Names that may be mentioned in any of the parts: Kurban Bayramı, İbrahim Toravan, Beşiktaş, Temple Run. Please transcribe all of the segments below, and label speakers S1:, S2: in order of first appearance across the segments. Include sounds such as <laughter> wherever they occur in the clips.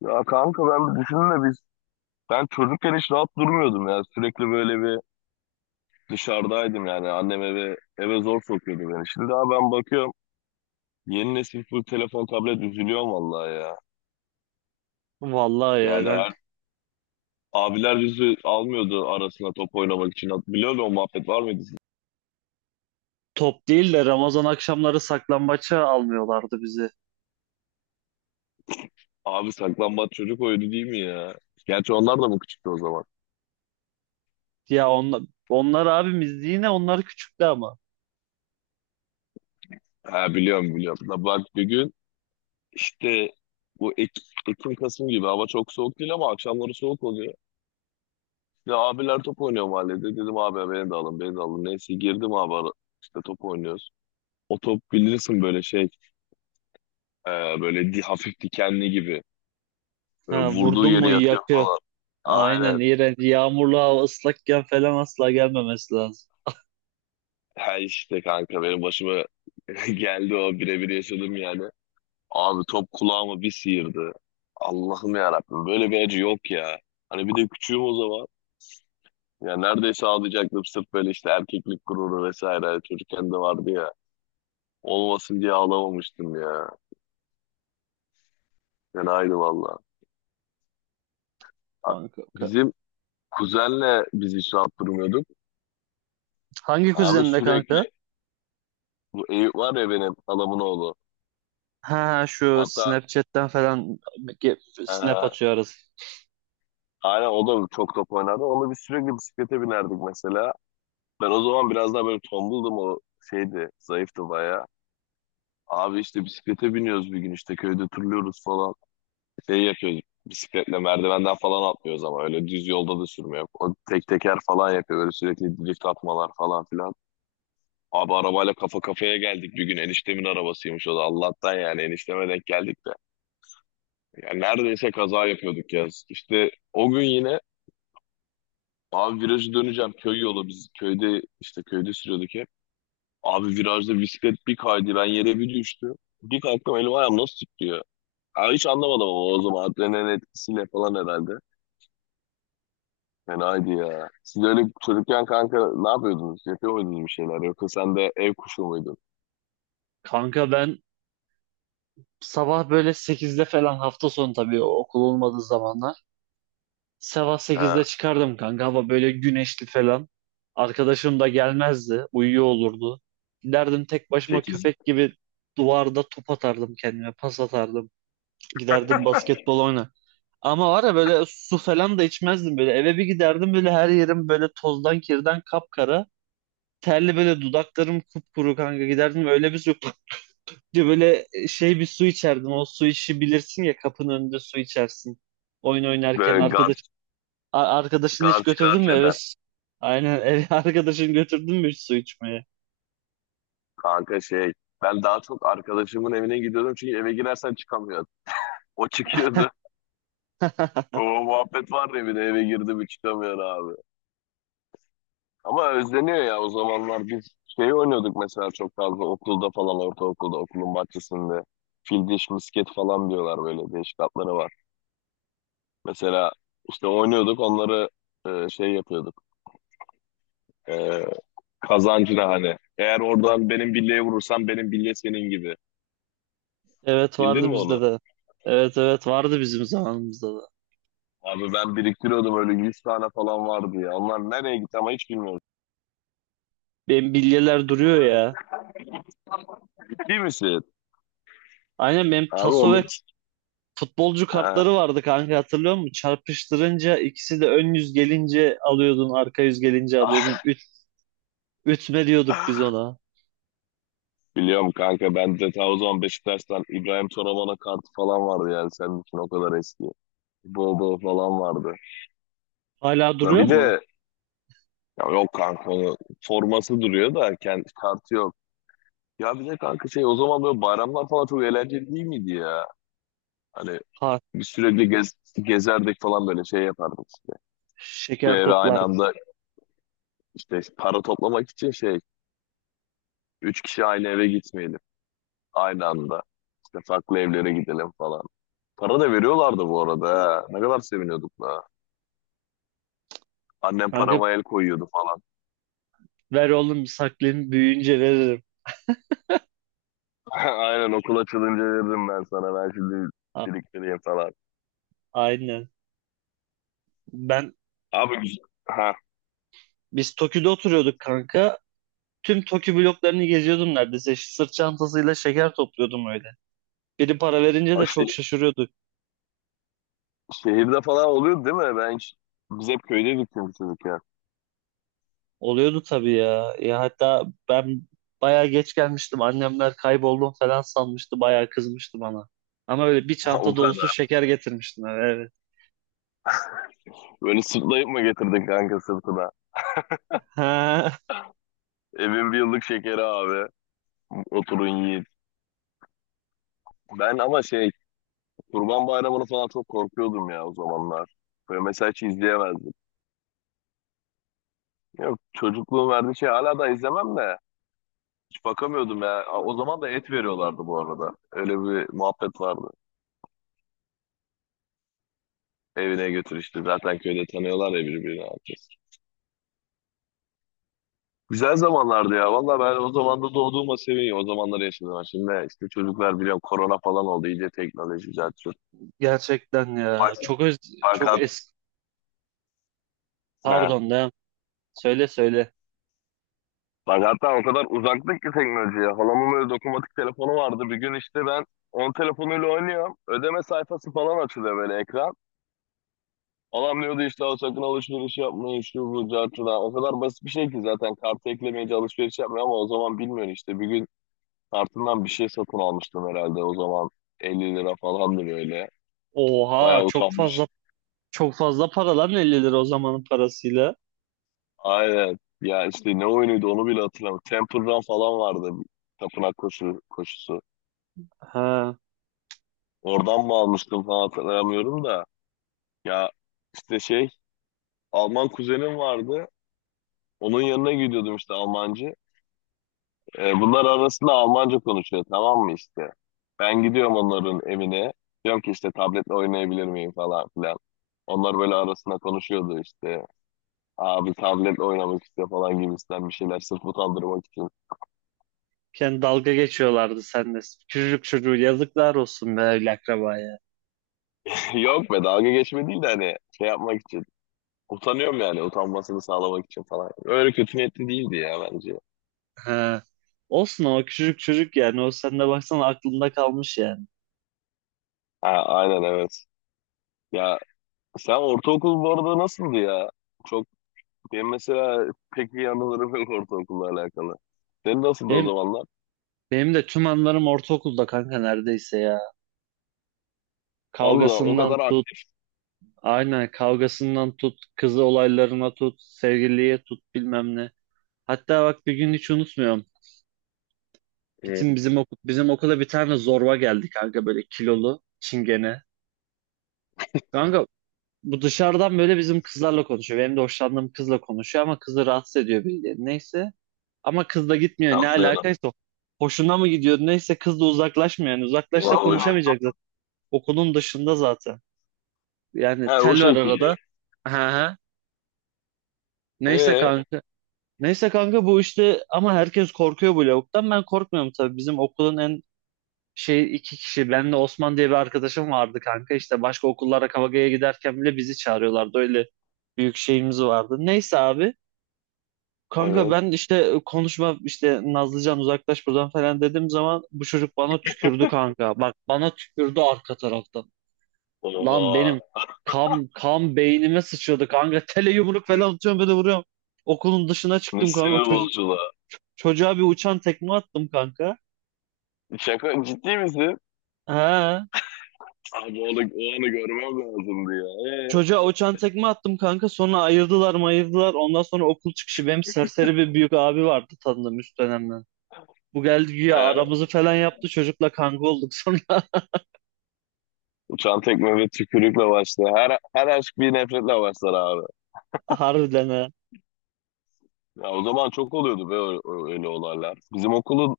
S1: Ya kanka ben bir düşünün de ben çocukken hiç rahat durmuyordum ya. Sürekli böyle bir dışarıdaydım yani. Annem eve zor sokuyordu beni. Şimdi daha ben bakıyorum, yeni nesil full telefon tablet, üzülüyorum vallahi ya.
S2: Vallahi ya
S1: Yani
S2: ben
S1: her, abiler bizi almıyordu arasına top oynamak için. Biliyor musun, o muhabbet var mıydı sizin?
S2: top değil de Ramazan akşamları saklambaça almıyorlardı bizi.
S1: Abi saklambaç çocuk oyunu değil mi ya? Gerçi onlar da mı küçüktü o zaman?
S2: Ya onlar, onlar abimiz yine onlar küçüktü ama.
S1: Ha, biliyorum biliyorum. Da bak bir gün işte bu Ek- Ekim Kasım gibi, hava çok soğuk değil ama akşamları soğuk oluyor. Ya abiler top oynuyor mahallede. Dedim abi ya, beni de alın beni de alın. Neyse girdim abi ara, işte top oynuyoruz. O top bilirsin böyle e, hafif dikenli gibi. Böyle
S2: Ha,
S1: vurduğu
S2: vurdun
S1: yeri
S2: mu
S1: yakıyor
S2: yakıyor.
S1: falan.
S2: Aynen
S1: Aynen.
S2: iğrenç. Yağmurlu hava ıslakken falan asla gelmemesi lazım.
S1: Her işte kanka benim başıma <laughs> geldi, o birebir yaşadım yani. Abi top kulağıma bir sıyırdı. Allah'ım ya Rabbim, böyle bir acı yok ya. Hani bir de küçüğüm o zaman. Ya neredeyse ağlayacaktım, sırf böyle işte erkeklik gururu vesaire çocukken de vardı ya. Olmasın diye ağlamamıştım ya. Ben aynı valla. A-
S2: Kanka,
S1: Bizim kuzenle biz hiç rahat durmuyorduk.
S2: hangi
S1: Abi
S2: kuzeninde kanka?
S1: sürekli, bu Eyüp var ya, benim halamın oğlu.
S2: Ha şu
S1: Hatta
S2: Snapchat'ten falan snap
S1: e,
S2: atıyoruz.
S1: aynen o da çok top oynardı. Onunla biz sürekli bisiklete binerdik mesela. Ben o zaman biraz daha böyle tombuldum, o şeydi. Zayıftı bayağı. Abi işte bisiklete biniyoruz bir gün, işte köyde turluyoruz falan. Şey yapıyoruz, bisikletle merdivenden falan atlıyoruz ama öyle düz yolda da sürmüyor. O tek teker falan yapıyor böyle, sürekli drift atmalar falan filan. Abi arabayla kafa kafaya geldik bir gün. Eniştemin arabasıymış o da. Allah'tan yani enişteme denk geldik de. Yani neredeyse kaza yapıyorduk ya. İşte o gün yine abi virajı döneceğim. Köy yolu, biz köyde işte köyde sürüyorduk hep. Abi virajda bisiklet bir kaydı. Ben yere bir düştüm. Bir kalktım, elim ayağım nasıl titriyor. Abi hiç anlamadım ama o zaman adrenalin etkisiyle falan herhalde. Yani haydi ya. Siz öyle çocukken kanka ne yapıyordunuz? Yapıyor muydunuz bir şeyler? Yoksa sen de ev kuşu muydun?
S2: Kanka ben sabah böyle sekizde falan hafta sonu tabii okul olmadığı zamanlar. Sabah
S1: Ha.
S2: sekizde çıkardım kanka. Hava böyle güneşli falan. Arkadaşım da gelmezdi. Uyuyor olurdu. Giderdim tek başıma
S1: 8.
S2: köpek gibi duvarda top atardım kendime. Pas atardım. Giderdim basketbol oyna. Ama var ya böyle su falan da içmezdim böyle. Eve bir giderdim böyle her yerim böyle tozdan kirden kapkara. Terli böyle dudaklarım kupkuru kanka giderdim öyle bir su <laughs> diye böyle şey bir su içerdim. O su işi bilirsin ya kapının önünde su içersin. Oyun oynarken
S1: Böyle
S2: arkadaş Arkadaşını hiç
S1: garç
S2: götürdün
S1: garç
S2: mü eve?
S1: eder.
S2: Aynen eve <laughs> arkadaşını götürdün mü hiç su içmeye?
S1: Kanka şey, ben daha çok arkadaşımın evine gidiyordum çünkü eve girersen çıkamıyordun. O çıkıyordu. O
S2: <laughs>
S1: muhabbet var ya, bir de eve girdi mi çıkamıyor abi. Ama özleniyor ya, o zamanlar biz şey oynuyorduk mesela çok fazla okulda falan, ortaokulda okulun bahçesinde. Fil diş misket falan diyorlar, böyle değişik adları var. Mesela işte oynuyorduk onları, şey yapıyorduk. E, kazancına hani. Eğer oradan benim bilyeye vurursan, benim bilye senin gibi.
S2: Evet
S1: Bildin
S2: vardı
S1: mi
S2: bizde
S1: onu?
S2: de. Evet, evet, vardı bizim zamanımızda da.
S1: Abi ben biriktiriyordum, öyle 100 tane falan vardı ya. Onlar nereye gitti ama hiç bilmiyorum.
S2: Benim bilyeler duruyor ya.
S1: Ciddi misin?
S2: Aynen benim
S1: Abi
S2: taso ve
S1: onları...
S2: futbolcu
S1: Ha.
S2: kartları vardı kanka hatırlıyor musun? Çarpıştırınca ikisi de ön yüz gelince alıyordun, arka yüz gelince alıyordun.
S1: <laughs>
S2: Ütme diyorduk biz ona.
S1: Biliyorum kanka, bende ta o zaman Beşiktaş'tan İbrahim Toravan'a kartı falan vardı, yani senin için o kadar eski. Bol bol falan vardı.
S2: Hala
S1: Da
S2: duruyor
S1: bir
S2: mu?
S1: de ya yok kanka, onu forması duruyor da kendi kartı yok. Ya bir de kanka şey, o zaman böyle bayramlar falan çok eğlenceli değil miydi ya? Hani
S2: Ha,
S1: biz sürekli gezerdik falan, böyle şey yapardık işte. Şu
S2: şeker
S1: eve aynı
S2: toplar.
S1: anda, İşte para toplamak için şey, üç kişi aynı eve gitmeyelim. Aynı anda. İşte farklı evlere gidelim falan. Para da veriyorlardı bu arada. Ha. Ne kadar seviniyorduk da. Annem
S2: Kanka
S1: parama el koyuyordu falan.
S2: ver oğlum saklayayım büyüyünce veririm.
S1: <laughs> Aynen, okul açılınca veririm ben sana. Ben şimdi
S2: A-
S1: biriktireyim falan.
S2: aynen. Ben
S1: Abi güzel. Ha.
S2: Biz Tokyo'da oturuyorduk kanka. Tüm Tokyo bloklarını geziyordum neredeyse. Sırt çantasıyla şeker topluyordum öyle. Biri para verince
S1: O
S2: de çok
S1: şey,
S2: şaşırıyorduk.
S1: şehirde falan oluyordu değil mi? Ben hiç, biz hep köydeydik çünkü çocukken.
S2: Oluyordu tabii ya. Ya hatta ben bayağı geç gelmiştim. Annemler kayboldum falan sanmıştı. Bayağı kızmıştı bana. Ama öyle bir
S1: <laughs> O
S2: çanta dolusu
S1: kadar.
S2: şeker getirmiştim eve, evet.
S1: Böyle sırtlayıp mı getirdin kanka sırtına?
S2: Ha,
S1: Evin bir yıllık şekeri abi. Oturun yiyin. Ben ama şey, Kurban Bayramı'nı falan çok korkuyordum ya o zamanlar. Böyle mesela hiç izleyemezdim. Yok, çocukluğun verdiği şey, hala da izlemem de. Hiç bakamıyordum ya. A- O zaman da et veriyorlardı bu arada. Öyle bir muhabbet vardı. Evine götür işte. Zaten köyde tanıyorlar ya birbirini herkes. Güzel zamanlardı ya. Valla ben o zaman da doğduğuma seviniyorum. O zamanları yaşadım ben. Şimdi işte çocuklar, biliyorum korona falan oldu. İyice teknoloji cart curt.
S2: gerçekten ya.
S1: Bak,
S2: Çok
S1: fakat
S2: eski.
S1: he.
S2: Pardon da. Söyle söyle.
S1: Ben hatta o kadar uzaktık ki teknolojiye. Halamın öyle dokunmatik telefonu vardı. Bir gün işte ben onun telefonuyla oynuyorum. Ödeme sayfası falan açılıyor, böyle ekran. Adam diyordu işte, "Al sakın alışveriş yapmayın şu bu cartıdan." O kadar basit bir şey ki, zaten kartı eklemeyince alışveriş yapmıyor ama o zaman bilmiyorum işte. Bir gün kartından bir şey satın almıştım herhalde o zaman. 50 lira falandı böyle.
S2: Oha
S1: Bayağı utanmış.
S2: çok fazla para lan 50 lira o zamanın parasıyla.
S1: Aynen. Ya işte ne oyunuydu onu bile hatırlamıyorum. Temple Run falan vardı. Tapınak koşusu.
S2: Ha.
S1: Oradan mı almıştım falan hatırlamıyorum da. Ya işte şey, Alman kuzenim vardı. Onun yanına gidiyordum işte, Almancı. Bunlar arasında Almanca konuşuyor, tamam mı işte. Ben gidiyorum onların evine. Diyorum ki işte, tabletle oynayabilir miyim falan filan. Onlar böyle arasında konuşuyordu işte. Abi tabletle oynamak istiyor falan gibisinden, bir şeyler sırf utandırmak için.
S2: Kendi dalga geçiyorlardı seninle. Küçücük çocuğu yazıklar olsun be öyle akrabaya.
S1: <laughs> Yok be, dalga geçme değil de hani şey yapmak için. Utanıyorum yani, utanmasını sağlamak için falan. Öyle kötü niyetli değildi ya bence.
S2: Ha. Olsun ama küçücük çocuk yani. O sen de baksana aklında kalmış yani.
S1: Ha, aynen evet. Ya sen ortaokul bu arada nasıldı ya? Çok, benim mesela pek iyi anılarım <laughs> yok ortaokulla alakalı. Senin nasıldı o
S2: Benim,
S1: zamanlar?
S2: benim de tüm anılarım ortaokulda kanka neredeyse ya.
S1: Allah o
S2: Kavgasından
S1: kadar
S2: tut.
S1: aktif.
S2: Aynen kavgasından tut. Kızı olaylarına tut. Sevgiliye tut bilmem ne. Hatta bak bir gün hiç unutmuyorum.
S1: Hı.
S2: Bizim okula bir tane zorba geldi kanka böyle kilolu. Çingene. Kanka bu dışarıdan böyle bizim kızlarla konuşuyor. Benim de hoşlandığım kızla konuşuyor ama kızı rahatsız ediyor bildiğin. Neyse. Ama kız da gitmiyor. Ne
S1: Aslında.
S2: alakaysa hoşuna mı gidiyor? Neyse kız da uzaklaşmıyor. Yani
S1: Ya,
S2: uzaklaşsa
S1: öyle.
S2: konuşamayacak zaten. Okulun dışında zaten. Yani
S1: Ha, o
S2: tel var
S1: şekilde.
S2: arada. Aha. Neyse
S1: Ee,
S2: kanka. Neyse kanka bu işte ama herkes korkuyor bu lavuktan. Ben korkmuyorum tabii. Bizim okulun en şey iki kişi. Ben de Osman diye bir arkadaşım vardı kanka. İşte başka okullara kavgaya giderken bile bizi çağırıyorlardı. Öyle büyük şeyimiz vardı. Neyse abi. Kanka
S1: evet.
S2: ben işte konuşma işte Nazlıcan uzaklaş buradan falan dediğim zaman bu çocuk bana tükürdü kanka. Bak bana tükürdü arka taraftan. Lan benim
S1: Oha.
S2: kan beynime sıçradı kanka. <laughs> Tele yumruk falan atıyorum böyle vuruyorum. Okulun dışına
S1: Ne
S2: çıktım kanka.
S1: sinir bozuculuğa.
S2: Çocuğa bir uçan tekme attım kanka.
S1: Şaka, ciddi misin?
S2: Ha.
S1: Abi onu, o anı görmem lazımdı ya.
S2: Çocuğa uçan tekme attım kanka. Sonra ayırdılar mayırdılar. Ondan sonra okul çıkışı benim serseri bir büyük abi vardı tanıdığım üst dönemden. Bu geldi güya
S1: He.
S2: aramızı falan yaptı. Çocukla kanka olduk sonra.
S1: Uçan tekme ve tükürükle başlar. Her aşk bir nefretle başlar.
S2: <laughs> Harbiden ha.
S1: Ya o zaman çok oluyordu be, öyle olaylar. Bizim okulun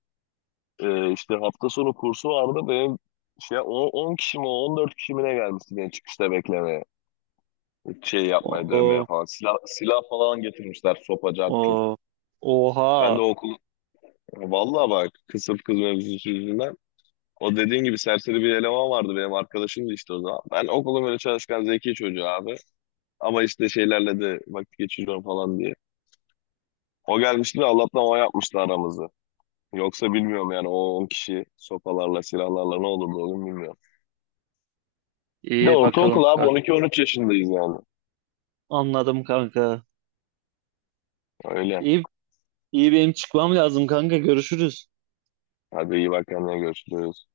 S1: işte hafta sonu kursu vardı. Benim şey, 10 kişi mi 14 kişi mi ne gelmişti beni çıkışta beklemeye. Şey yapmaya, dövmeye
S2: Oo,
S1: falan. Silah falan getirmişler, sopacak cart.
S2: oo.
S1: Ben de
S2: Oha.
S1: okul vallahi bak, kısır kız mevzusu yüzünden. O dediğin gibi serseri bir eleman vardı, benim arkadaşımdı işte o zaman. Ben okulun böyle çalışkan zeki çocuğu abi. Ama işte şeylerle de vakit geçiriyorum falan diye. O gelmişti de Allah'tan, o yapmıştı aramızı. Yoksa bilmiyorum yani, o 10 kişi sopalarla, silahlarla ne olurdu oğlum, bilmiyorum. Bir de
S2: İyi bakalım
S1: ortaokul abi,
S2: kanka.
S1: 12-13 yaşındayız yani.
S2: Anladım kanka.
S1: Öyle.
S2: İyi, iyi benim çıkmam lazım kanka. Görüşürüz.
S1: Hadi iyi bak kendine, görüşürüz.